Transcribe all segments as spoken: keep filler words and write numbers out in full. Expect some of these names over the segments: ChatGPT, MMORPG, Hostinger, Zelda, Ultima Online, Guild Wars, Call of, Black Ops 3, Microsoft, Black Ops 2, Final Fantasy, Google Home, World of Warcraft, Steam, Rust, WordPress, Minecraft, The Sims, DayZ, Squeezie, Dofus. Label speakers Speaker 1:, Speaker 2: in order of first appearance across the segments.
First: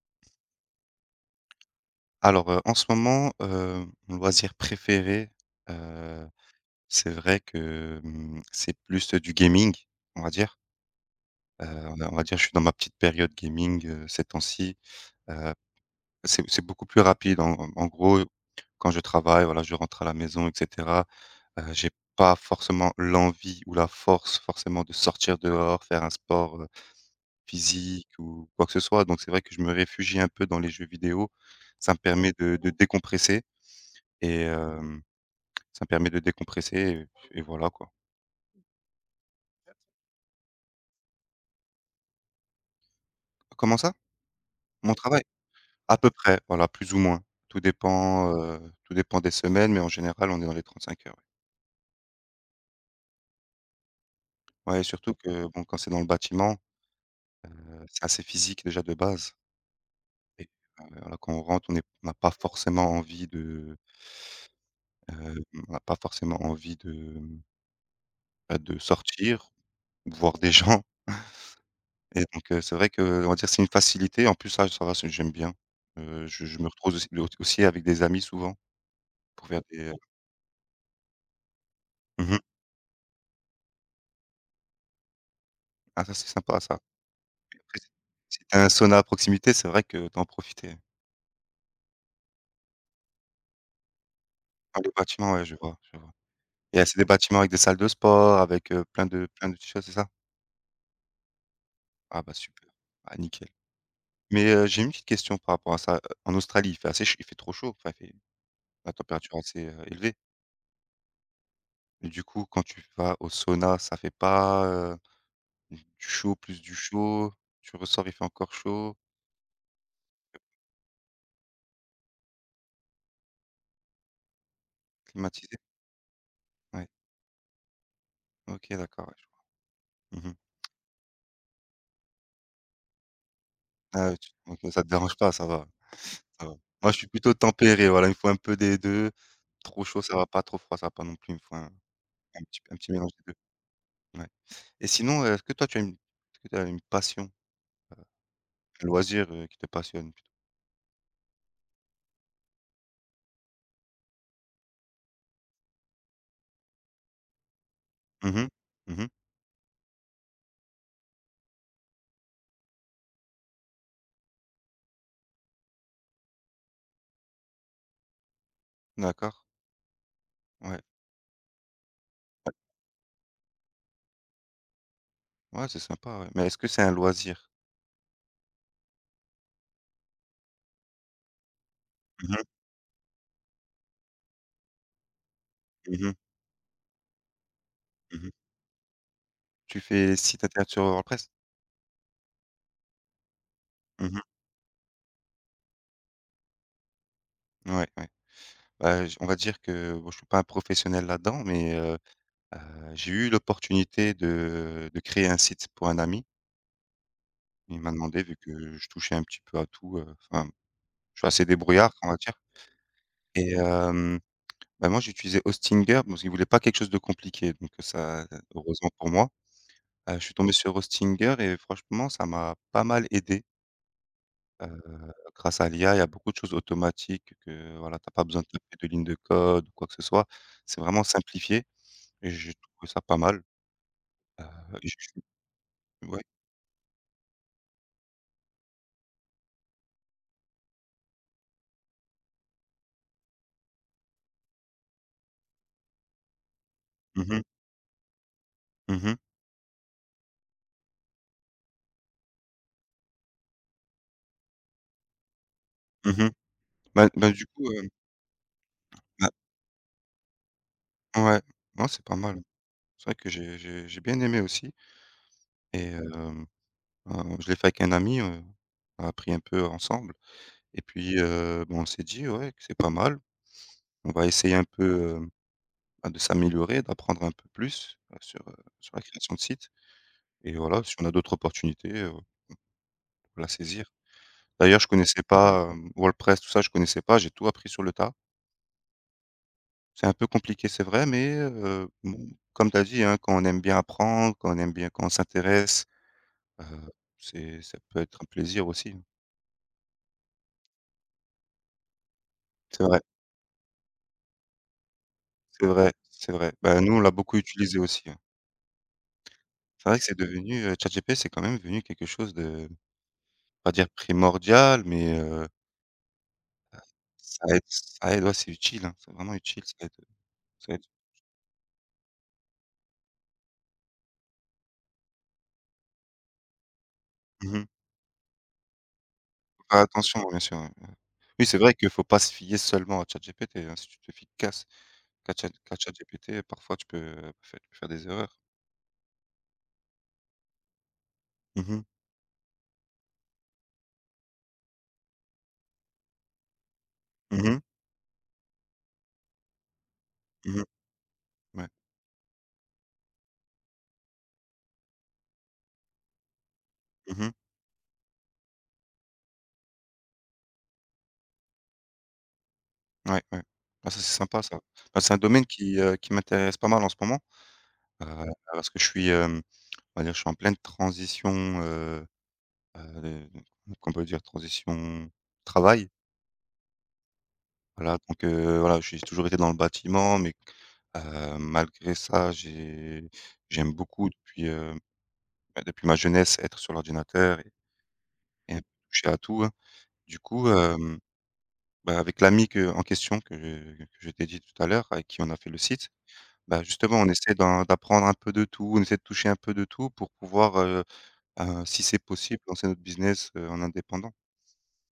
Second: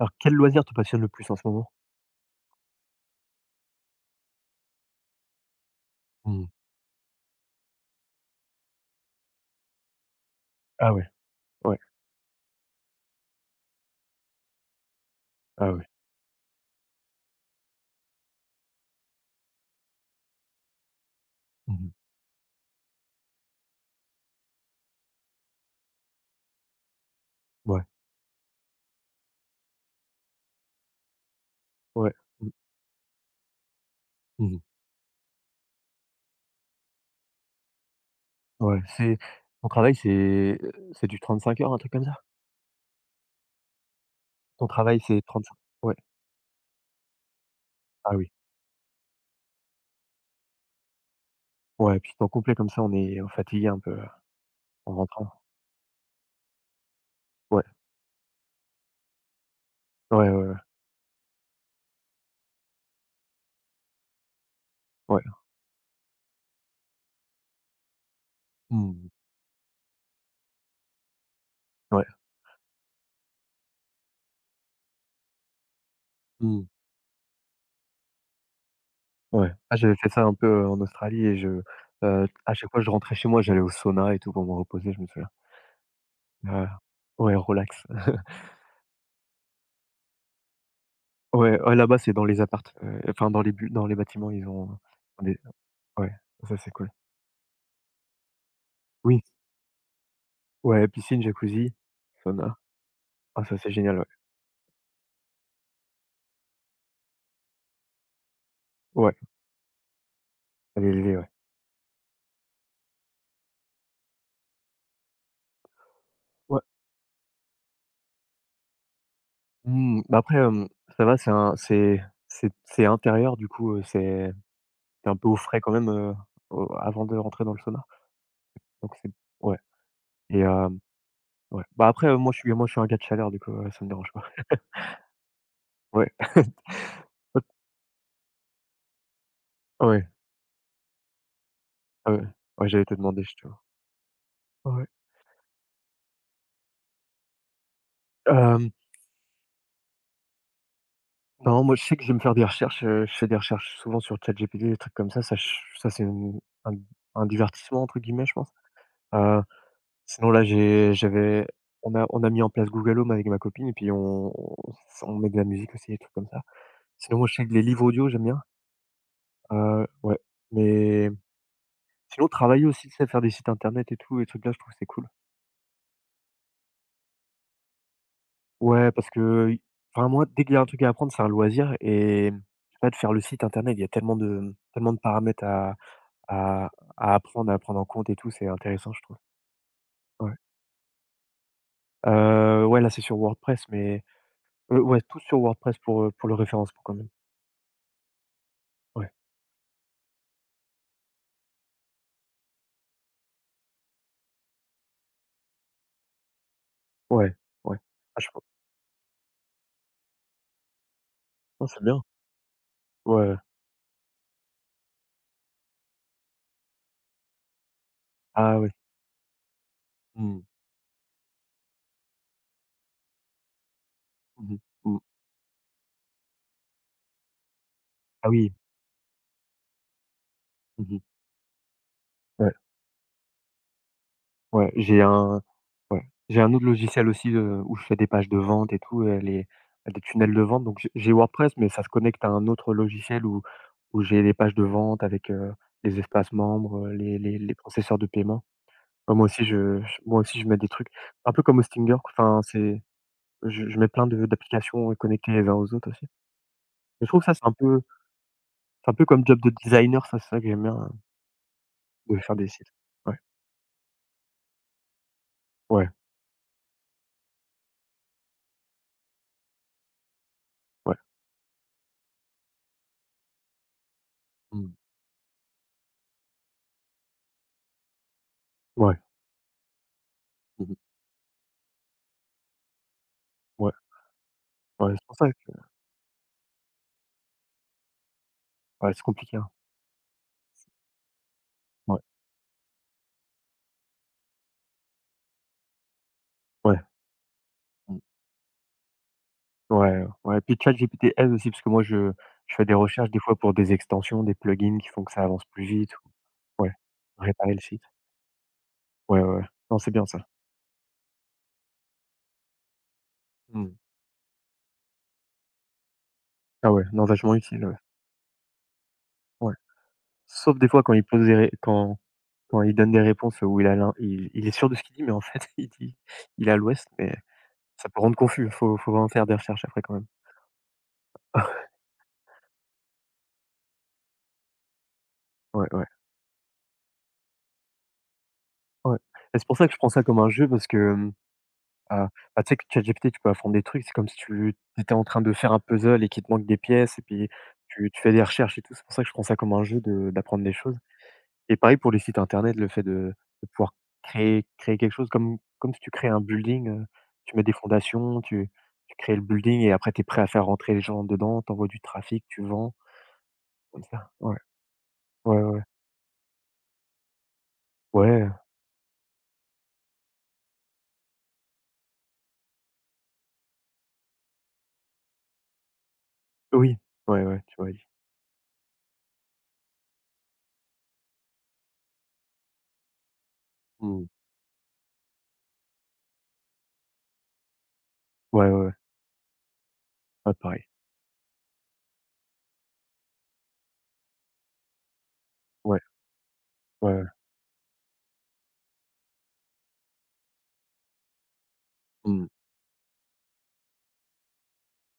Speaker 1: Alors quel loisir te passionne le plus en ce moment?
Speaker 2: Alors, heu, en ce moment, heu, mon loisir préféré, heu,
Speaker 1: Mmh.
Speaker 2: c'est vrai que, mmh, c'est plus, du gaming, on va dire.
Speaker 1: Ah ouais,
Speaker 2: Heu,
Speaker 1: ouais,
Speaker 2: on va on va dire, je suis dans ma petite période gaming, heu, ces temps-ci. Heu,
Speaker 1: ah ouais.
Speaker 2: c'est c'est beaucoup plus rapide. En en gros, quand je travaille, voilà, je rentre à la maison et cetera. Heu,
Speaker 1: Mmh
Speaker 2: j'ai
Speaker 1: mh.
Speaker 2: pas forcément l'envie ou la force forcément de sortir dehors, faire un sport, heu,
Speaker 1: Ouais.
Speaker 2: physique ou quoi que ce soit. Donc c'est vrai que je me réfugie un peu dans les jeux vidéo. Ça me
Speaker 1: Ouais.
Speaker 2: permet
Speaker 1: Mmh.
Speaker 2: de de décompresser et
Speaker 1: Mmh mh.
Speaker 2: hem ça me permet de décompresser et et voilà quoi.
Speaker 1: Ouais, c'est ton travail, c'est, c'est du trente-cinq heures, un truc comme ça?
Speaker 2: Comment ça?
Speaker 1: Ton
Speaker 2: Mon
Speaker 1: travail,
Speaker 2: travail?
Speaker 1: c'est trente-cinq, ouais.
Speaker 2: À peu près, voilà, plus ou moins. Tout
Speaker 1: Ah
Speaker 2: dépend,
Speaker 1: oui.
Speaker 2: heu, tout dépend des semaines, mais en général, on est dans les trente-cinq heures, ouais.
Speaker 1: Ouais, puis temps complet comme ça, on est fatigué un peu
Speaker 2: Ouais,
Speaker 1: en
Speaker 2: surtout
Speaker 1: rentrant.
Speaker 2: que bon, quand c'est dans le bâtiment,
Speaker 1: Ouais,
Speaker 2: heu, c'est assez physique déjà de base
Speaker 1: ouais, ouais,
Speaker 2: et
Speaker 1: ouais,
Speaker 2: heu, voilà, quand on rentre, on est on n'a pas forcément envie de,
Speaker 1: ouais.
Speaker 2: heu, on n'a pas forcément envie de, mmh, bah, de
Speaker 1: Mmh.
Speaker 2: sortir, voir des gens
Speaker 1: Ouais.
Speaker 2: et donc heu, c'est vrai que on va dire c'est une facilité. En plus ça ça va, c'est j'aime bien. Heu, je je me
Speaker 1: Mmh.
Speaker 2: retrouve aussi aussi avec des amis souvent pour
Speaker 1: Ouais.
Speaker 2: faire
Speaker 1: Ah,
Speaker 2: des,
Speaker 1: j'avais fait ça un peu, heu, en Australie et je, heu,
Speaker 2: mmh.
Speaker 1: à chaque fois je rentrais chez moi, j'allais au sauna et tout pour me reposer, je me souviens.
Speaker 2: Ah ça, c'est sympa
Speaker 1: Ouais.
Speaker 2: ça.
Speaker 1: Ouais,
Speaker 2: Puis après
Speaker 1: relax.
Speaker 2: si si tu as un sauna à proximité, c'est vrai que tu en profitais.
Speaker 1: Ouais, ouais, là-bas, c'est dans les appartes, heu, enfin dans les bu dans les bâtiments, ils ont
Speaker 2: Dans les bâtiments,
Speaker 1: des,
Speaker 2: ouais, je vois, je vois
Speaker 1: ouais, ça c'est
Speaker 2: et heu,
Speaker 1: cool.
Speaker 2: c'est des bâtiments avec des salles de sport, avec, heu, plein
Speaker 1: Oui,
Speaker 2: de plein de petites choses, c'est ça?
Speaker 1: ouais, piscine, jacuzzi,
Speaker 2: Ah bah
Speaker 1: sauna.
Speaker 2: super. Ah
Speaker 1: Ah
Speaker 2: nickel.
Speaker 1: ça c'est génial, ouais.
Speaker 2: Mais, heu, j'ai une petite question par rapport à ça. Heu, en Australie, il fait assez ch il fait trop chaud, enfin il fait la
Speaker 1: Ouais,
Speaker 2: température assez, heu, élevée
Speaker 1: elle est élevée, ouais.
Speaker 2: et du coup, quand tu vas au sauna, ça fait pas, heu, du chaud
Speaker 1: Ouais,
Speaker 2: plus du chaud? Tu ressors, il fait encore chaud,
Speaker 1: mmh, bah, après, hem, ça va, c'est un c'est c'est c'est intérieur du coup, heu, c'est tu es un peu au
Speaker 2: climatisé?
Speaker 1: frais quand même, heu, au
Speaker 2: Ouais.
Speaker 1: avant de rentrer dans le sauna,
Speaker 2: OK,
Speaker 1: donc
Speaker 2: d'accord,
Speaker 1: c'est,
Speaker 2: ouais, je
Speaker 1: ouais.
Speaker 2: vois. Mmh mh.
Speaker 1: et hem, ouais. Bah, après, heu, moi je suis moi je suis un gars de chaleur du coup, heu, ça me
Speaker 2: Ah
Speaker 1: dérange
Speaker 2: ouais,
Speaker 1: pas.
Speaker 2: tu OK, ça te dérange pas, ça va.
Speaker 1: Ouais.
Speaker 2: Ça va. Moi, je suis plutôt tempéré, voilà, il me faut un peu des deux. Trop chaud,
Speaker 1: Ouais,
Speaker 2: ça va pas, trop froid, ça va pas non plus, il me faut un
Speaker 1: ouais, ouais,
Speaker 2: un petit
Speaker 1: ouais,
Speaker 2: un
Speaker 1: j'allais
Speaker 2: petit
Speaker 1: te
Speaker 2: mélange
Speaker 1: demander
Speaker 2: des
Speaker 1: justement.
Speaker 2: deux. Ouais.
Speaker 1: Ouais,
Speaker 2: Et sinon, heu, est-ce que toi tu as une est-ce que tu as une passion,
Speaker 1: hem.
Speaker 2: un loisir, heu, qui te passionne?
Speaker 1: Non, moi, je sais que je vais me faire des recherches, heu, je fais des recherches souvent sur ChatGPT, des trucs comme ça, ça ch ça c'est une un un «divertissement» entre guillemets, je
Speaker 2: Mhm, mhm.
Speaker 1: pense. Heu, sinon là, j'ai j'avais on a on a mis en place Google Home avec ma copine et puis on s on met de la musique aussi, des trucs comme ça. Sinon, moi, je sais que les livres audio, j'aime bien.
Speaker 2: D'accord.
Speaker 1: Heu, ouais,
Speaker 2: Ouais.
Speaker 1: mais sinon travailler aussi, tu sais, faire des sites internet et tout, les trucs là, je trouve que c'est cool.
Speaker 2: Ouais, c'est sympa, ouais. Mais est-ce que c'est un loisir?
Speaker 1: Ouais, parce que enfin moi, dès qu'il y a un truc à apprendre, c'est un loisir et
Speaker 2: Mhm,
Speaker 1: je sais pas, de faire le site internet, il y a tellement de tellement de paramètres à.
Speaker 2: mhm, mhm.
Speaker 1: À à apprendre, à prendre en compte et tout, c'est intéressant, je trouve.
Speaker 2: Tu fais
Speaker 1: Ouais.
Speaker 2: site internet sur WordPress?
Speaker 1: Heu, ouais, là, c'est sur WordPress, mais
Speaker 2: Mmh mh.
Speaker 1: heu, ouais, tout sur WordPress pour, heu, pour le référencement quand même.
Speaker 2: Ouais, ouais. Bah,
Speaker 1: Ouais,
Speaker 2: j on va dire que bon, je suis pas un professionnel là-dedans, mais heu heu, j'ai eu l'opportunité de de créer un site pour un ami.
Speaker 1: ouais, ouais.
Speaker 2: Il m'a
Speaker 1: Ah,
Speaker 2: demandé
Speaker 1: je
Speaker 2: vu
Speaker 1: pe
Speaker 2: que je touchais un petit peu à tout, heu, enfin, je suis assez
Speaker 1: non, c'est
Speaker 2: débrouillard,
Speaker 1: bien.
Speaker 2: on va dire
Speaker 1: Ouais, ouais.
Speaker 2: et hem, bah, moi, j'utilisais Hostinger parce qu'il voulait pas quelque chose de compliqué donc heu, ça
Speaker 1: Ah ouais.
Speaker 2: heureusement pour moi, heu, je suis
Speaker 1: Mmh.
Speaker 2: tombé sur Hostinger et franchement, ça m'a pas mal aidé,
Speaker 1: Mmh mh. Mmh.
Speaker 2: heu, grâce à l'I A, il y a beaucoup de choses automatiques que voilà, tu as pas
Speaker 1: Ah
Speaker 2: besoin de
Speaker 1: oui.
Speaker 2: taper de lignes de code ou quoi que ce soit. C'est
Speaker 1: Mmh.
Speaker 2: vraiment simplifié et
Speaker 1: Ouais,
Speaker 2: j'ai trouvé ça pas mal,
Speaker 1: ouais,
Speaker 2: heu et je
Speaker 1: j'ai
Speaker 2: suis
Speaker 1: un ouais,
Speaker 2: ouais.
Speaker 1: j'ai un autre logiciel aussi, heu, où je fais des pages de vente et tout, heu, les des tunnels de vente, donc j'ai j'ai WordPress, mais ça se connecte à un autre logiciel où où j'ai des pages de vente avec, heu, les espaces membres, heu, les
Speaker 2: Mmh
Speaker 1: les
Speaker 2: mh.
Speaker 1: les processeurs de paiement.
Speaker 2: Mmh
Speaker 1: Bah,
Speaker 2: mh.
Speaker 1: moi aussi je je moi aussi je mets des trucs, un peu comme au Stinger, quoi. Enfin c'est je je mets plein de d'applications connectées les uns aux autres aussi.
Speaker 2: Mmh mh.
Speaker 1: Je
Speaker 2: Bah
Speaker 1: trouve que
Speaker 2: bah,
Speaker 1: ça c'est
Speaker 2: du
Speaker 1: un
Speaker 2: coup,
Speaker 1: peu
Speaker 2: heu,
Speaker 1: c'est un peu comme
Speaker 2: bah
Speaker 1: job de designer, ça c'est ça que j'aime bien, hein,
Speaker 2: ouais, non, c'est pas
Speaker 1: de faire
Speaker 2: mal.
Speaker 1: des sites.
Speaker 2: C'est vrai
Speaker 1: Ouais,
Speaker 2: que j'ai j'ai j'ai bien aimé aussi et
Speaker 1: ouais,
Speaker 2: hem, heu, ben, je l'ai fait avec un ami, heu, on a appris un peu ensemble et
Speaker 1: ouais,
Speaker 2: puis, heu, bah, on s'est dit: «Ouais, que c'est pas mal, on va essayer un
Speaker 1: mmh,
Speaker 2: peu, heu, bah, de s'améliorer, d'apprendre un peu plus, heu, sur, heu, sur
Speaker 1: ouais,
Speaker 2: la création de site et
Speaker 1: mmh,
Speaker 2: voilà, si on a d'autres opportunités, heu, faut la
Speaker 1: ouais,
Speaker 2: saisir». D'ailleurs, je
Speaker 1: ouais, c'est pour
Speaker 2: connaissais
Speaker 1: ça que
Speaker 2: pas, hem, WordPress, tout ça, je connaissais pas, j'ai tout appris sur le tas.
Speaker 1: ouais, c'est compliqué, hein.
Speaker 2: C'est un peu compliqué, c'est vrai, mais, heu,
Speaker 1: Ouais,
Speaker 2: bon, comme tu as dit, hein, quand on aime bien apprendre, quand on aime bien quand on s'intéresse, heu,
Speaker 1: ouais,
Speaker 2: c'est ça
Speaker 1: mmh,
Speaker 2: peut être un plaisir aussi, hein.
Speaker 1: ouais, ouais, puis ChatGPT aide aussi parce que moi je je fais des
Speaker 2: C'est vrai,
Speaker 1: recherches des fois pour des extensions, des plugins qui font que ça avance plus
Speaker 2: c'est vrai,
Speaker 1: vite
Speaker 2: c'est vrai.
Speaker 1: ou ouais,
Speaker 2: Bah, nous, on l'a beaucoup
Speaker 1: réparer le
Speaker 2: utilisé
Speaker 1: site.
Speaker 2: aussi, hein.
Speaker 1: Ouais, ouais, ouais. Non,
Speaker 2: C'est
Speaker 1: c'est
Speaker 2: vrai que
Speaker 1: bien
Speaker 2: c'est
Speaker 1: ça.
Speaker 2: devenu, heu, ChatGPT, c'est quand même devenu quelque chose de, pas
Speaker 1: Mmh.
Speaker 2: dire primordial, mais heu,
Speaker 1: Ah ouais, non vachement
Speaker 2: ça aide
Speaker 1: utile, ouais.
Speaker 2: ça aide, ouais, c'est utile, hein, c'est vraiment
Speaker 1: Ouais.
Speaker 2: utile, ça aide, heu,
Speaker 1: Sauf des
Speaker 2: ça
Speaker 1: fois
Speaker 2: aide.
Speaker 1: quand il pose des ré quand quand il donne des réponses où il a l'in il il est sûr de ce qu'il dit, mais en fait, il dit il est à l'ouest, mais
Speaker 2: Mmh mh.
Speaker 1: ça peut rendre confus. Faut faut vraiment faire des
Speaker 2: Faut
Speaker 1: recherches
Speaker 2: faire
Speaker 1: après quand même.
Speaker 2: attention, ouais, bien sûr, ouais, ouais. Oui, c'est vrai que faut pas se fier seulement à ChatGPT, hein. Si tu te fies casse qu'à Chat
Speaker 1: Ouais,
Speaker 2: qu'à
Speaker 1: ouais,
Speaker 2: ChatGPT, heu, parfois tu peux, heu, faire tu peux faire des erreurs.
Speaker 1: ouais. Et c'est pour ça que je prends ça comme un jeu parce que, hem,
Speaker 2: Mmh mh.
Speaker 1: ah, bah, tu sais que ChatGPT, tu peux apprendre des trucs. C'est comme si tu étais en train de faire un puzzle et qu'il te manque des pièces et puis
Speaker 2: Mmh mh.
Speaker 1: tu tu fais des recherches et tout. C'est pour ça que je prends ça comme un jeu de d'apprendre des
Speaker 2: Mmh mh.
Speaker 1: choses. Et
Speaker 2: Ouais.
Speaker 1: pareil pour les sites internet, le fait de de pouvoir créer créer quelque chose comme comme si tu crées un building, heu,
Speaker 2: Mmh mh.
Speaker 1: tu mets des fondations, tu tu crées le building et après tu es prêt à faire rentrer les gens dedans, tu envoies du trafic, tu vends
Speaker 2: Ouais, ouais.
Speaker 1: comme
Speaker 2: Ah, ça, c'est
Speaker 1: ça. Ouais,
Speaker 2: sympa ça. Bah, c'est un
Speaker 1: ouais, ouais,
Speaker 2: domaine
Speaker 1: ouais,
Speaker 2: qui, heu, qui m'intéresse pas mal en ce moment, heu,
Speaker 1: ouais,
Speaker 2: parce que je suis, hem on va dire, je suis en pleine transition, heu heu, qu'on peut dire transition travail.
Speaker 1: oui, ouais, ouais, tu m'avais dit.
Speaker 2: Voilà, donc heu, voilà, j'ai toujours été dans le bâtiment, mais heu, malgré ça, j'ai j'aime
Speaker 1: Mmh.
Speaker 2: beaucoup depuis, heu, bah, depuis ma jeunesse être sur l'ordinateur et
Speaker 1: Ouais, ouais,
Speaker 2: et un peu
Speaker 1: ouais,
Speaker 2: toucher à tout, hein. Du
Speaker 1: ouais,
Speaker 2: coup,
Speaker 1: pareil.
Speaker 2: hem, bah, avec l'ami que en question que je, que je t'ai dit tout à l'heure, avec qui on a fait le
Speaker 1: Ouais,
Speaker 2: site, bah,
Speaker 1: ouais,
Speaker 2: justement,
Speaker 1: ouais.
Speaker 2: on essaie d'en d'apprendre un peu de tout, on essaie de toucher un peu de tout pour pouvoir, heu heu, si c'est
Speaker 1: Mmh.
Speaker 2: possible, lancer notre business, heu, en indépendant.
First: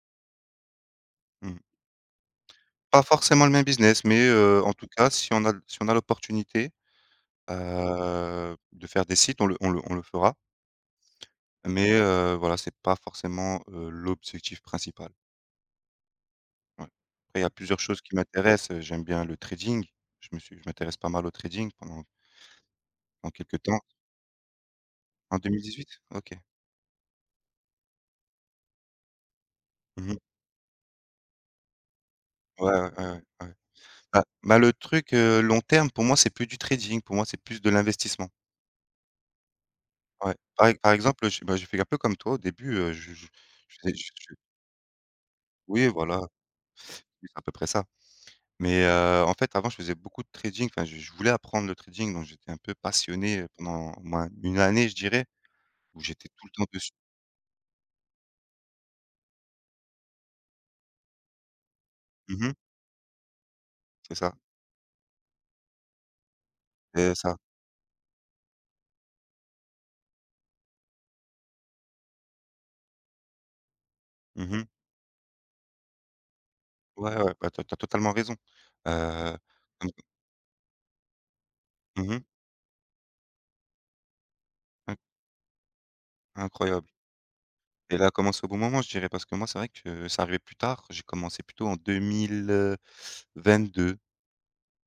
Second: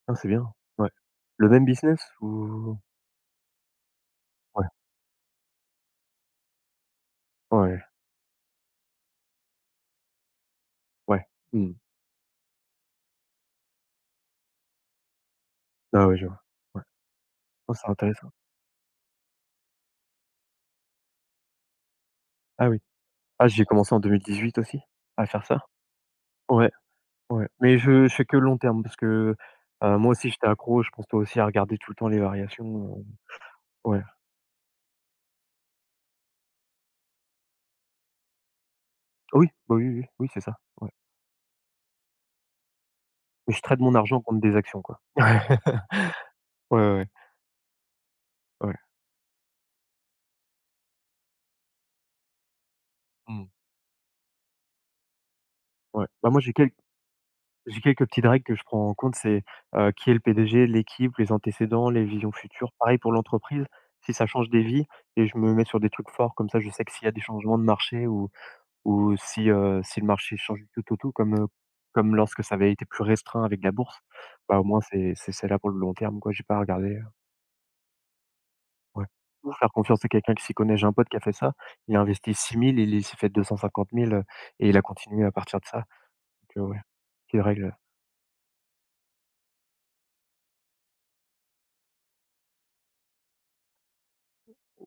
Speaker 1: Ah, c'est bien, ouais. Le
Speaker 2: Mmh.
Speaker 1: même business ou
Speaker 2: Pas forcément le même business, mais heu,
Speaker 1: ouais,
Speaker 2: en tout cas, si on a l si on a l'opportunité,
Speaker 1: ouais,
Speaker 2: heu, de faire des sites, on le on le on le fera,
Speaker 1: ouais. Mmh.
Speaker 2: mais heu, voilà, c'est pas forcément, heu, l'objectif principal,
Speaker 1: Ah ouais, je vois. Ouais.
Speaker 2: ouais. Après, il y a
Speaker 1: Oh,
Speaker 2: plusieurs
Speaker 1: c'est
Speaker 2: choses qui
Speaker 1: intéressant.
Speaker 2: m'intéressent, heu, j'aime bien le trading, je me suis je m'intéresse pas mal au trading pendant
Speaker 1: Ah oui.
Speaker 2: pendant
Speaker 1: Ah,
Speaker 2: quelque
Speaker 1: j'ai
Speaker 2: temps.
Speaker 1: commencé en deux mille dix-huit aussi à
Speaker 2: En
Speaker 1: faire ça.
Speaker 2: deux mille dix-huit? OK.
Speaker 1: Ouais. Ouais, mais je je fais que le long terme parce que, heu,
Speaker 2: Mmh
Speaker 1: moi
Speaker 2: mh.
Speaker 1: aussi j'étais accro, je pense toi aussi à regarder tout le temps les variations,
Speaker 2: Ouais, ouais,
Speaker 1: heu,
Speaker 2: ouais, ouais, ouais.
Speaker 1: ouais.
Speaker 2: Bah bah, le truc, heu, long terme, pour moi, c'est plus du trading, pour moi, c'est plus de l'investissement.
Speaker 1: Ah oui, bah, oui, oui, oui, oui,
Speaker 2: Ouais.
Speaker 1: c'est ça,
Speaker 2: Par ex
Speaker 1: ouais.
Speaker 2: par exemple, heu, je bah, j'ai fait un peu comme toi au début, heu, je je
Speaker 1: Mais je
Speaker 2: je
Speaker 1: trade
Speaker 2: faisais
Speaker 1: mon
Speaker 2: je
Speaker 1: argent
Speaker 2: je
Speaker 1: contre des actions, quoi.
Speaker 2: oui, voilà.
Speaker 1: Ouais, ouais,
Speaker 2: Oui, c'est à peu près ça.
Speaker 1: ouais, ouais.
Speaker 2: Mais heu, en fait, avant, je faisais beaucoup de trading. Enfin, je je voulais apprendre le trading, donc j'étais un peu passionné,
Speaker 1: Mmh,
Speaker 2: pendant au moins une année, je dirais, où
Speaker 1: ouais.
Speaker 2: j'étais
Speaker 1: Bah, moi
Speaker 2: tout le
Speaker 1: j'ai
Speaker 2: temps
Speaker 1: quelques
Speaker 2: dessus.
Speaker 1: j'ai quelques petites règles que je prends en compte, c'est, heu, qui est le P D G, l'équipe, les antécédents, les visions
Speaker 2: Mmh,
Speaker 1: futures. Pareil pour l'entreprise, si
Speaker 2: c'est
Speaker 1: ça
Speaker 2: ça,
Speaker 1: change des vies et je me mets sur des trucs forts comme ça, je sais que s'il y a
Speaker 2: c'est
Speaker 1: des
Speaker 2: ça.
Speaker 1: changements de marché ou ou si, heu, si le marché change du tout au tout comme, heu, comme lorsque ça avait été plus restreint avec la bourse, bah, au
Speaker 2: Mmh.
Speaker 1: moins c'est c'est c'est là pour le long terme quoi, j'ai pas regardé regarder,
Speaker 2: Ouais, ouais, bah, tu as totalement raison.
Speaker 1: ouais.
Speaker 2: Heu,
Speaker 1: Ou faire
Speaker 2: comme
Speaker 1: confiance à quelqu'un qui s'y connaît. J'ai un pote qui a fait ça, il a
Speaker 2: mmh mh,
Speaker 1: investi six mille, il s'est fait deux cent cinquante mille, heu, et il a continué à partir de ça. Donc, heu, ouais,
Speaker 2: incroyable
Speaker 1: qu'il règle.
Speaker 2: et là commence au bon moment, je dirais, parce que moi, c'est vrai que ça arrivait plus tard. J'ai commencé plutôt en deux mille, heu, vingt-deux vingt et un.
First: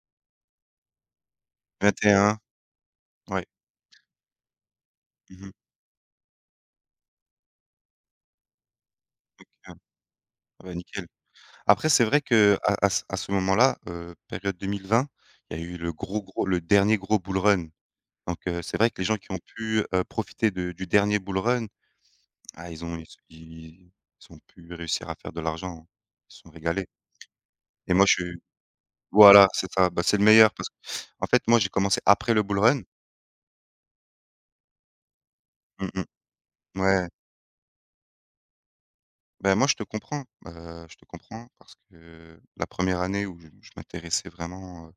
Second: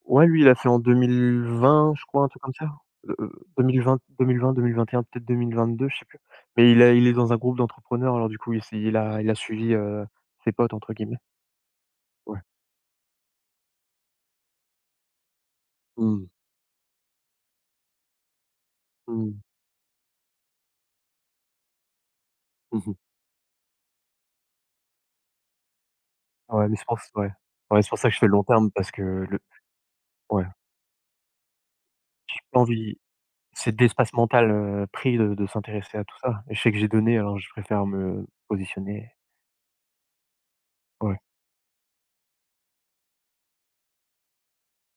Speaker 1: Ouais, lui il a fait en deux mille vingt je crois, un truc comme ça, deux
Speaker 2: Ouais.
Speaker 1: deux mille mille vingt deux mille vingt deux mille vingt et un, peut-être deux
Speaker 2: Mmh.
Speaker 1: mille vingt deux je sais plus. Mais il a il est dans un groupe d'entrepreneurs alors du coup il s'est il a il a suivi, heu, «ses
Speaker 2: Ah bah,
Speaker 1: potes» entre
Speaker 2: nickel.
Speaker 1: guillemets.
Speaker 2: Après, c'est vrai
Speaker 1: Ouais.
Speaker 2: que à à ce à ce moment-là, heu, période deux mille vingt, il y a eu le gros,
Speaker 1: Mmh.
Speaker 2: gros le dernier gros bull run. Donc heu, c'est vrai que les gens qui
Speaker 1: Mmh.
Speaker 2: ont pu, heu, profiter de du dernier bull run, ah ils
Speaker 1: Mmh.
Speaker 2: ont ils ils ils ont pu réussir à faire de l'argent, hein. Ils se sont
Speaker 1: Ouais, mais je
Speaker 2: régalés.
Speaker 1: pense, ouais. Ouais, c'est
Speaker 2: Et
Speaker 1: pour
Speaker 2: moi,
Speaker 1: ça
Speaker 2: je
Speaker 1: que je fais le
Speaker 2: suis
Speaker 1: long terme parce que le
Speaker 2: voilà, c'est ça, bah, c'est le
Speaker 1: ouais, j'ai
Speaker 2: meilleur parce que en fait, moi, j'ai commencé après le bull
Speaker 1: pas
Speaker 2: run.
Speaker 1: envie, c'est d'espace mental, heu, pris de de
Speaker 2: Mmh
Speaker 1: s'intéresser à
Speaker 2: mh.
Speaker 1: tout ça et je sais que j'ai
Speaker 2: Ouais.
Speaker 1: donné alors je préfère me positionner,
Speaker 2: Ben moi, je te comprends, heu, je te
Speaker 1: ouais.
Speaker 2: comprends parce que la première année où je je m'intéressais vraiment, euh,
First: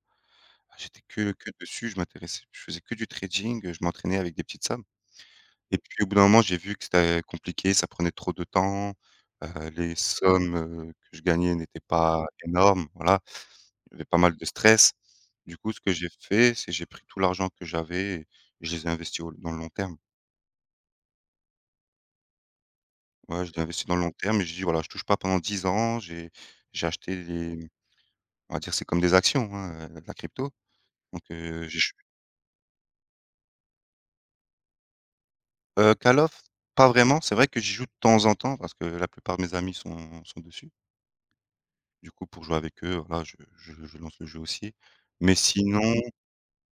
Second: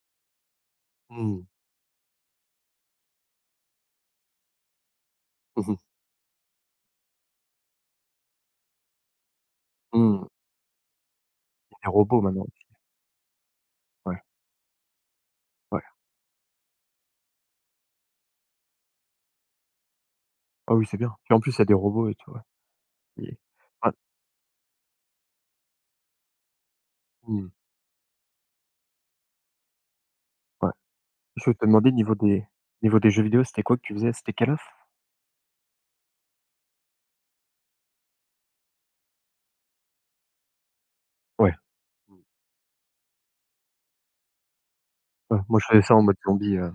Speaker 2: ah j'étais que
Speaker 1: Mmh.
Speaker 2: que dessus, je m'intéressais je faisais que du trading, heu, je m'entraînais avec des petites sommes
Speaker 1: Mmh
Speaker 2: et
Speaker 1: mh.
Speaker 2: puis au bout d'un moment, j'ai vu que c'était compliqué, ça prenait trop de temps, heu, les
Speaker 1: Mmh.
Speaker 2: sommes, heu, que je gagnais
Speaker 1: Il y
Speaker 2: n'étaient
Speaker 1: a des robots
Speaker 2: pas
Speaker 1: maintenant.
Speaker 2: énormes, voilà. Il y avait pas
Speaker 1: Ouais,
Speaker 2: mal de stress. Du coup, ce
Speaker 1: ouais.
Speaker 2: que j'ai fait, c'est j'ai pris tout l'argent que j'avais et je les ai investis au dans le long terme.
Speaker 1: Ah oui, c'est bien. Puis en plus, il y a des robots et tout, ouais. Et
Speaker 2: Ouais, je l'ai investi
Speaker 1: ouais.
Speaker 2: dans le long terme et j'ai dit: «Voilà, je touche pas pendant dix ans». J'ai j'ai acheté
Speaker 1: Mmh.
Speaker 2: des on va dire, c'est comme des actions, hein, heu, la crypto
Speaker 1: Ouais.
Speaker 2: donc
Speaker 1: Je voulais te
Speaker 2: heu, j'ai
Speaker 1: demander niveau des niveau des jeux vidéo, c'était quoi que tu faisais? C'était Call of?
Speaker 2: Heu, Call of, pas vraiment. C'est vrai que j'y joue de temps en temps parce que la plupart de mes amis sont sont dessus.
Speaker 1: Ouais.
Speaker 2: Du
Speaker 1: Mmh.
Speaker 2: coup, pour jouer avec eux, voilà, je je je lance le jeu aussi. Mais
Speaker 1: Ouais, moi je
Speaker 2: sinon
Speaker 1: faisais ça en mode zombie, heu,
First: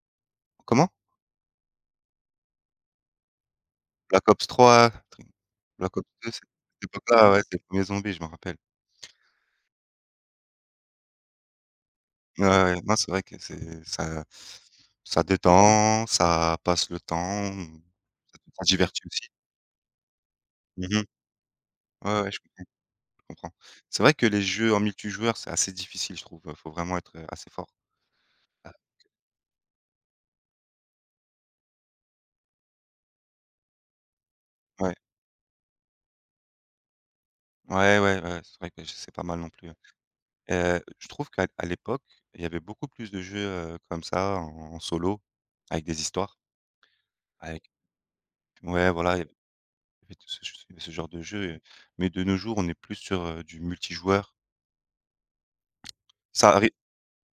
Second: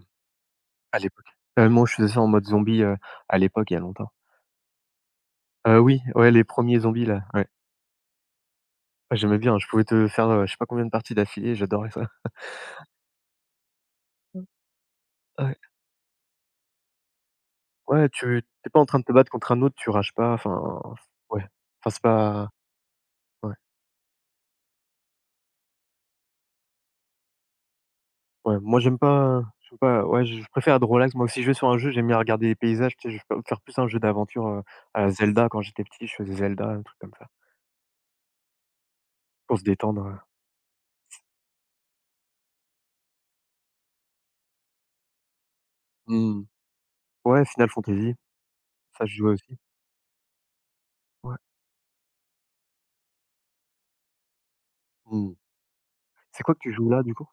Speaker 2: comment?
Speaker 1: à l'époque. Heu, moi je faisais ça en mode zombie, heu, à l'époque, il y a longtemps.
Speaker 2: Black Ops trois,
Speaker 1: Heu,
Speaker 2: Black
Speaker 1: oui,
Speaker 2: Ops deux,
Speaker 1: ouais,
Speaker 2: cette
Speaker 1: les premiers zombies là,
Speaker 2: époque-là, ouais,
Speaker 1: ouais.
Speaker 2: c'est les premiers zombies, je me rappelle.
Speaker 1: Ah, j'aimais bien, je pouvais te faire, heu, je sais pas combien de parties d'affilée, j'adorais ça.
Speaker 2: Ouais, ouais, non, c'est vrai que c'est ça,
Speaker 1: Mmh.
Speaker 2: ça
Speaker 1: Ouais,
Speaker 2: détend, ça passe le temps,
Speaker 1: ouais, tu
Speaker 2: ça
Speaker 1: tu es pas en train
Speaker 2: divertit
Speaker 1: de te
Speaker 2: aussi.
Speaker 1: battre contre un autre, tu rages pas, enfin,
Speaker 2: Mmh.
Speaker 1: ouais, enfin, c'est
Speaker 2: Ouais, ouais, je
Speaker 1: pas
Speaker 2: comprends, je comprends.
Speaker 1: ouais,
Speaker 2: C'est vrai que les jeux en multijoueur, c'est assez difficile, je trouve, heu, faut vraiment être, heu, assez fort.
Speaker 1: ouais,
Speaker 2: Ah,
Speaker 1: moi, j'aime pas j'aime pas ouais, je préfère être relax. Moi, si je vais sur un jeu, j'aime bien regarder les paysages, tu sais? Je vais faire plus un jeu d'aventure, heu,
Speaker 2: ouais.
Speaker 1: à la Zelda. Quand j'étais petit, je faisais Zelda, un truc comme ça,
Speaker 2: Ouais, ouais, ouais, c'est vrai que c'est pas mal non
Speaker 1: pour se
Speaker 2: plus, hein.
Speaker 1: détendre, heu.
Speaker 2: Heu. Je trouve qu'à à l'époque, il y avait beaucoup plus de jeux, heu, comme ça en en solo, avec des histoires,
Speaker 1: Mmh. Ouais,
Speaker 2: avec
Speaker 1: Final Fantasy,
Speaker 2: ouais,
Speaker 1: ça, je
Speaker 2: voilà, il y avait
Speaker 1: jouais aussi.
Speaker 2: il ce ce genre de
Speaker 1: Ouais.
Speaker 2: jeu, mais de nos jours, on est plus sur, heu, du multijoueur.
Speaker 1: Mmh. C'est
Speaker 2: Ça
Speaker 1: quoi que
Speaker 2: arri
Speaker 1: tu joues là, du coup?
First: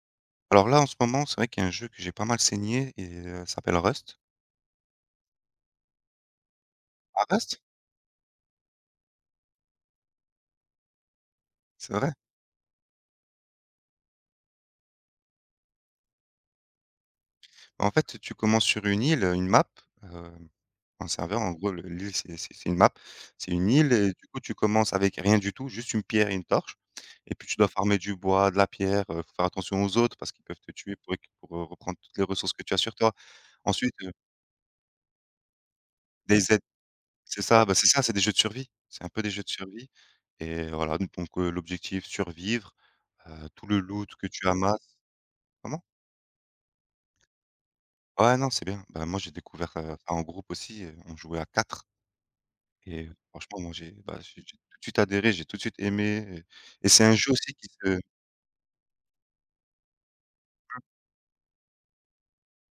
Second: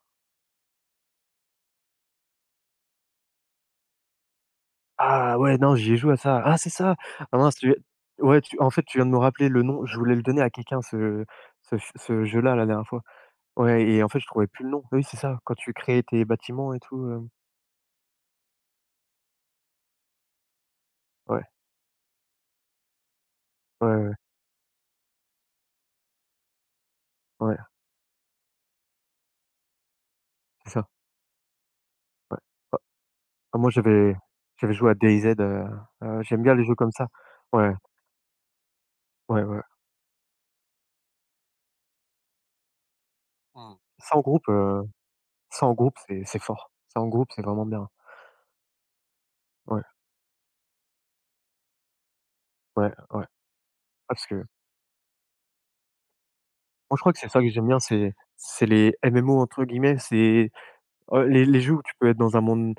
Speaker 2: Alors là, en ce moment, c'est vrai qu'il y a un jeu que j'ai pas mal saigné et heu, ça s'appelle Rust.
Speaker 1: Ah ouais, non, j'y ai joué à ça. Ah, c'est ça!
Speaker 2: Ah
Speaker 1: Ah mince,
Speaker 2: Rust?
Speaker 1: tu ouais, tu en fait, tu viens de me rappeler le nom. Je voulais le donner à quelqu'un ce ce ch
Speaker 2: C'est vrai?
Speaker 1: ce jeu-là, la dernière fois. Ouais et en fait, je trouvais plus le nom. Oui, c'est ça, quand tu crées tes bâtiments et tout, hem,
Speaker 2: En fait, tu commences sur une île, une map, heu, un serveur,
Speaker 1: ouais,
Speaker 2: en gros le l'île c'est c'est c'est une map, c'est une
Speaker 1: ouais,
Speaker 2: île et
Speaker 1: ouais,
Speaker 2: du coup tu commences avec rien du tout, juste une pierre et une torche et puis
Speaker 1: ouais,
Speaker 2: tu
Speaker 1: ouais,
Speaker 2: dois farmer du bois, de la pierre, heu, faut faire attention aux autres parce qu'ils peuvent te
Speaker 1: c'est ça,
Speaker 2: tuer pour récu pour, heu, reprendre toutes les
Speaker 1: ouais.
Speaker 2: ressources que tu as
Speaker 1: Ah
Speaker 2: sur toi.
Speaker 1: ah moi,
Speaker 2: Ensuite, heu,
Speaker 1: j'avais j'avais joué à DayZ, heu heu, j'aime
Speaker 2: des
Speaker 1: bien
Speaker 2: aides
Speaker 1: les jeux comme ça.
Speaker 2: c'est ça,
Speaker 1: Ouais,
Speaker 2: bah, c'est ça, c'est des jeux de survie, c'est un peu des
Speaker 1: ouais,
Speaker 2: jeux de
Speaker 1: ouais.
Speaker 2: survie et voilà. Donc heu, l'objectif, survivre, heu, tout
Speaker 1: Mmh.
Speaker 2: le loot
Speaker 1: Ça en
Speaker 2: que
Speaker 1: groupe,
Speaker 2: tu
Speaker 1: heu,
Speaker 2: amasses.
Speaker 1: ça en
Speaker 2: Comment?
Speaker 1: groupe, c'est c'est fort. Ça en groupe, c'est vraiment bien.
Speaker 2: Ouais, non, c'est bien. Bah, moi j'ai découvert,
Speaker 1: Ouais,
Speaker 2: heu, ça en groupe aussi, heu, on jouait à quatre.
Speaker 1: ouais,
Speaker 2: Et
Speaker 1: ouais. Ah
Speaker 2: franchement, moi, j'ai bah,
Speaker 1: parce
Speaker 2: j'ai
Speaker 1: que
Speaker 2: j'ai tout de suite adhéré, j'ai tout de suite aimé et et
Speaker 1: moi, je
Speaker 2: c'est
Speaker 1: crois
Speaker 2: un
Speaker 1: que c'est
Speaker 2: jeu
Speaker 1: ça que
Speaker 2: aussi qui
Speaker 1: j'aime bien,
Speaker 2: se...
Speaker 1: c'est c'est les M M O entre guillemets, c'est. Heu, les les jeux où tu peux être dans un monde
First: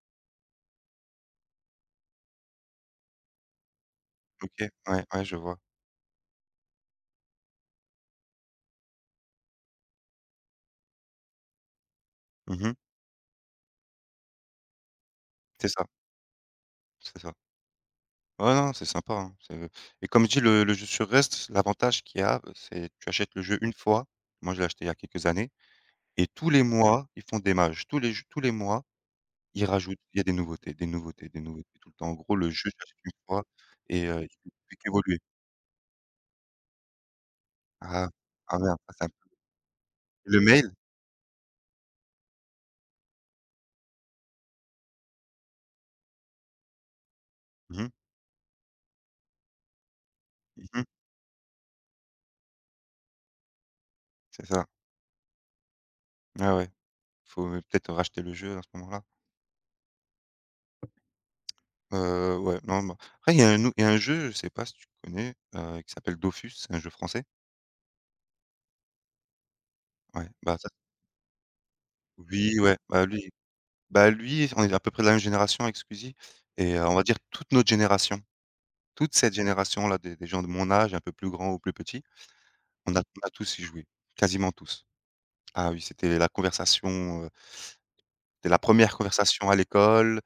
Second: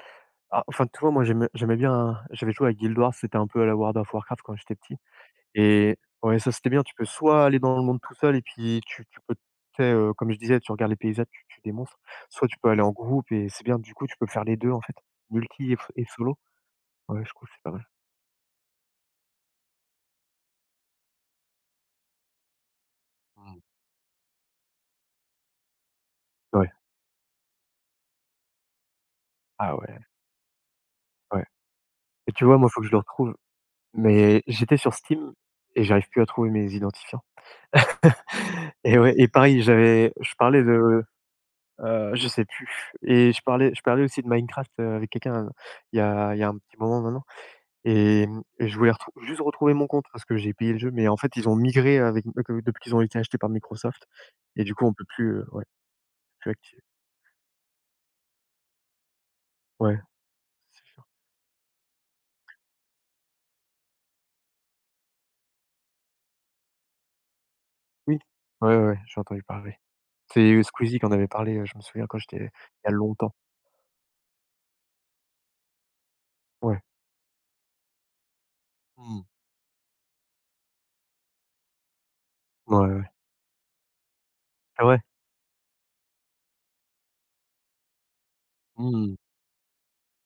Speaker 1: ah, enfin, tu vois, moi, j'aimais j'aimais bien j'avais joué à Guild Wars, c'était un peu à la World of Warcraft quand
Speaker 2: OK,
Speaker 1: j'étais petit
Speaker 2: ouais, ouais, je vois.
Speaker 1: et ouais, ça, c'était bien. Tu peux soit aller dans le monde tout seul et puis tu tu peux, tu sais, heu, comme je disais, tu regardes les paysages, tu tues des monstres, soit tu peux
Speaker 2: Mmh.
Speaker 1: aller en groupe et c'est bien, du coup, tu peux faire les deux en fait,
Speaker 2: C'est
Speaker 1: multi et
Speaker 2: ça,
Speaker 1: f et solo.
Speaker 2: c'est
Speaker 1: Ouais, je
Speaker 2: ça.
Speaker 1: trouve que c'est pas mal.
Speaker 2: Ouais, non, c'est sympa, hein, c'est... et comme je dis, le le jeu sur reste, l'avantage qu'il y a, c'est tu achètes le jeu
Speaker 1: Mmh.
Speaker 2: une fois. Moi, je l'ai acheté il y a quelques années et tous les
Speaker 1: Ouais.
Speaker 2: mois, ils font des mages. Tous les j tous les mois, ils
Speaker 1: Ah
Speaker 2: rajoutent,
Speaker 1: ouais,
Speaker 2: il y a des nouveautés, des nouveautés, des
Speaker 1: ouais
Speaker 2: nouveautés tout le temps. En
Speaker 1: et
Speaker 2: gros,
Speaker 1: tu
Speaker 2: le
Speaker 1: vois, moi,
Speaker 2: jeu,
Speaker 1: il
Speaker 2: tu
Speaker 1: faut que je
Speaker 2: l'achètes
Speaker 1: le
Speaker 2: une
Speaker 1: retrouve,
Speaker 2: fois et heu, il
Speaker 1: mais
Speaker 2: ne fait
Speaker 1: j'étais sur
Speaker 2: qu'évoluer.
Speaker 1: Steam et j'arrive plus à trouver mes identifiants.
Speaker 2: Ah, ah merde, ça
Speaker 1: Et
Speaker 2: c'est un
Speaker 1: ouais
Speaker 2: peu...
Speaker 1: et pareil, j'avais je
Speaker 2: Le
Speaker 1: parlais
Speaker 2: mail?
Speaker 1: de Heu, je sais plus et je parlais je parlais aussi de Minecraft, heu, avec quelqu'un, euh, il y a, il y a un petit moment maintenant
Speaker 2: Mmh mh,
Speaker 1: et mmh et je voulais retrou juste retrouver mon compte parce que j'ai payé le
Speaker 2: mmh,
Speaker 1: jeu, mais en fait, ils ont migré avec, euh, que depuis qu'ils ont été achetés par Microsoft
Speaker 2: c'est ça.
Speaker 1: et du coup, on peut plus, heu, ouais, plus
Speaker 2: Ah ouais.
Speaker 1: activer.
Speaker 2: Faut, peut-être racheter le jeu à ce moment-là.
Speaker 1: Ouais, c'est sûr.
Speaker 2: Heu, ouais, non, bah, après il y a un au il y a un jeu, je sais pas si tu connais, heu, qui s'appelle Dofus, c'est un jeu français.
Speaker 1: Oui. Ouais, ouais, ouais, j'ai entendu parler.
Speaker 2: Ouais,
Speaker 1: C'est,
Speaker 2: bah,
Speaker 1: euh,
Speaker 2: ça
Speaker 1: Squeezie qui en avait parlé, heu, je me souviens quand j'étais, il
Speaker 2: oui, ouais,
Speaker 1: y a
Speaker 2: bah, lui
Speaker 1: longtemps.
Speaker 2: bah, lui, on est à peu près de la même génération avec Squeezie et
Speaker 1: Ouais.
Speaker 2: heu, on va dire toute notre génération, toute
Speaker 1: Mmh.
Speaker 2: cette génération-là des des gens de mon âge, un peu plus grands ou plus petits,
Speaker 1: Ouais,
Speaker 2: on a
Speaker 1: ouais.
Speaker 2: on a tous y joué, quasiment tous.
Speaker 1: Ah ouais?
Speaker 2: Ah oui, c'était la conversation. C'était la première
Speaker 1: Mmh.
Speaker 2: conversation à l'école,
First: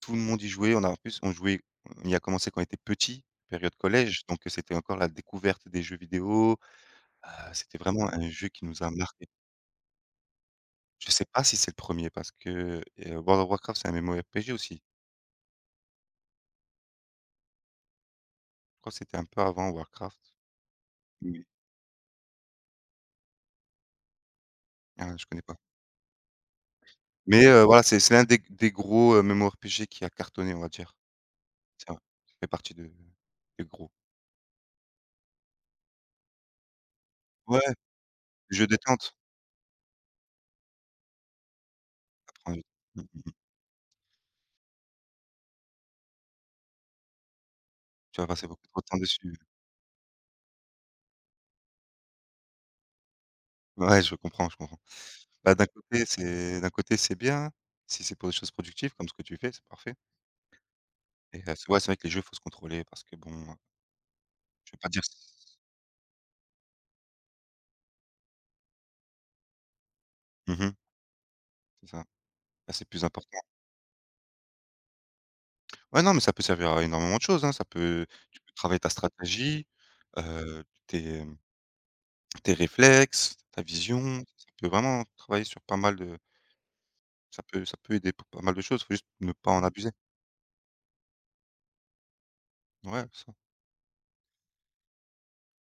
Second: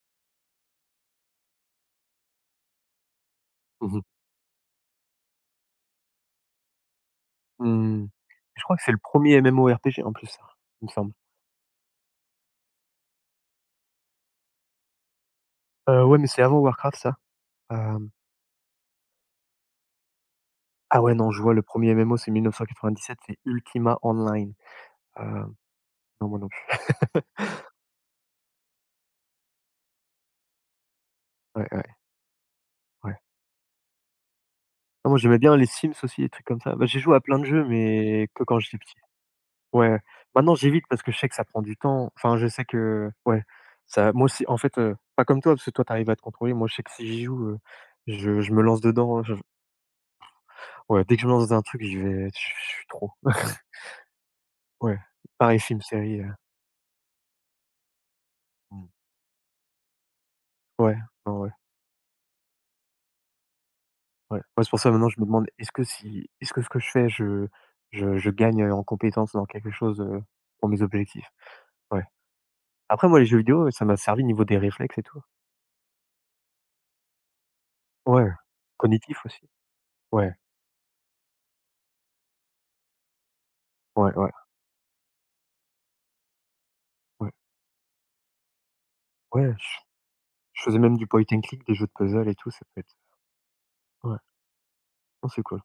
Speaker 2: tout le monde y jouait, on a en plus on jouait on y a commencé quand on était petit, période
Speaker 1: Mmh mh.
Speaker 2: collège, donc c'était encore la découverte des jeux vidéo, heu, c'était
Speaker 1: Mmh.
Speaker 2: vraiment un jeu
Speaker 1: Je
Speaker 2: qui
Speaker 1: crois
Speaker 2: nous
Speaker 1: que
Speaker 2: a
Speaker 1: c'est le
Speaker 2: marqué.
Speaker 1: premier er MMORPG en plus ça, il me
Speaker 2: Je
Speaker 1: semble.
Speaker 2: sais pas si c'est le premier parce que, heu, World of Warcraft, c'est un M M O R P G aussi.
Speaker 1: Heu, ouais, mais c'est avant Warcraft ça, hem.
Speaker 2: Je crois que c'était un peu avant Warcraft.
Speaker 1: Ah ouais, non, je
Speaker 2: Oui.
Speaker 1: vois le premier M M O, c'est mille neuf cent quatre-vingt-dix-sept, c'est Ultima Online.
Speaker 2: Ah, je connais
Speaker 1: Heu,
Speaker 2: pas.
Speaker 1: non, moi non plus.
Speaker 2: Mais heu, voilà, c'est c'est l'un des des gros, heu, M M O R P G qui a cartonné, on va dire.
Speaker 1: Ouais, ouais,
Speaker 2: Ça fait partie de
Speaker 1: ouais.
Speaker 2: des gros.
Speaker 1: Non, moi j'aimais bien les Sims aussi, des trucs comme ça. Bah, j'ai joué à plein de
Speaker 2: Ouais,
Speaker 1: jeux, mais que quand
Speaker 2: jeu
Speaker 1: j'étais petit.
Speaker 2: détente,
Speaker 1: Ouais. Maintenant, j'évite parce que je sais que ça prend du temps. Enfin, je
Speaker 2: ça
Speaker 1: sais que
Speaker 2: mmh.
Speaker 1: ouais, ça moi aussi en fait, heu, pas comme toi, parce que toi, t'arrives à te contrôler. Moi, je sais que si j'y joue, heu,
Speaker 2: Tu vas
Speaker 1: je
Speaker 2: passer
Speaker 1: je me
Speaker 2: beaucoup trop
Speaker 1: lance
Speaker 2: de temps
Speaker 1: dedans,
Speaker 2: dessus.
Speaker 1: je ouais, dès que je me lance dans un truc, je vais je je suis trop.
Speaker 2: Ouais, je comprends, je comprends.
Speaker 1: Ouais.
Speaker 2: Bah,
Speaker 1: Pareil
Speaker 2: d'un
Speaker 1: film,
Speaker 2: côté,
Speaker 1: série, heu,
Speaker 2: c'est d'un côté, c'est bien, si c'est pour des choses
Speaker 1: mmh.
Speaker 2: productives comme ce que tu fais, c'est parfait
Speaker 1: Ouais, ouais,
Speaker 2: et
Speaker 1: ouais.
Speaker 2: heu, c'est ouais, c'est vrai que les jeux, faut se contrôler parce que bon, heu,
Speaker 1: Ouais, ouais, c'est
Speaker 2: je vais
Speaker 1: pour
Speaker 2: pas
Speaker 1: ça
Speaker 2: dire
Speaker 1: maintenant je me demande
Speaker 2: s...
Speaker 1: est-ce que si est-ce que ce que je fais je je je gagne, heu, en compétences dans quelque chose, heu, pour
Speaker 2: mmh,
Speaker 1: mes objectifs?
Speaker 2: c'est
Speaker 1: Ouais.
Speaker 2: ça. Bah, c'est plus
Speaker 1: Après moi les
Speaker 2: important.
Speaker 1: jeux vidéo, ça m'a servi au niveau des réflexes et tout.
Speaker 2: Ouais, non, mais ça peut servir à énormément de choses, hein, ça peut
Speaker 1: Ouais,
Speaker 2: tu peux travailler ta
Speaker 1: cognitif aussi.
Speaker 2: stratégie,
Speaker 1: Ouais,
Speaker 2: heu, tes, mmh, tes réflexes, ta
Speaker 1: ouais,
Speaker 2: vision,
Speaker 1: ouais,
Speaker 2: ça peut vraiment travailler sur pas mal de...
Speaker 1: ouais,
Speaker 2: ça peut ça peut aider pour pas mal de choses, faut juste ne pas
Speaker 1: ouais,
Speaker 2: en
Speaker 1: je
Speaker 2: abuser.
Speaker 1: je faisais même du point and click, des jeux de puzzle et tout, ça peut être
Speaker 2: Ouais,
Speaker 1: ouais, non c'est cool.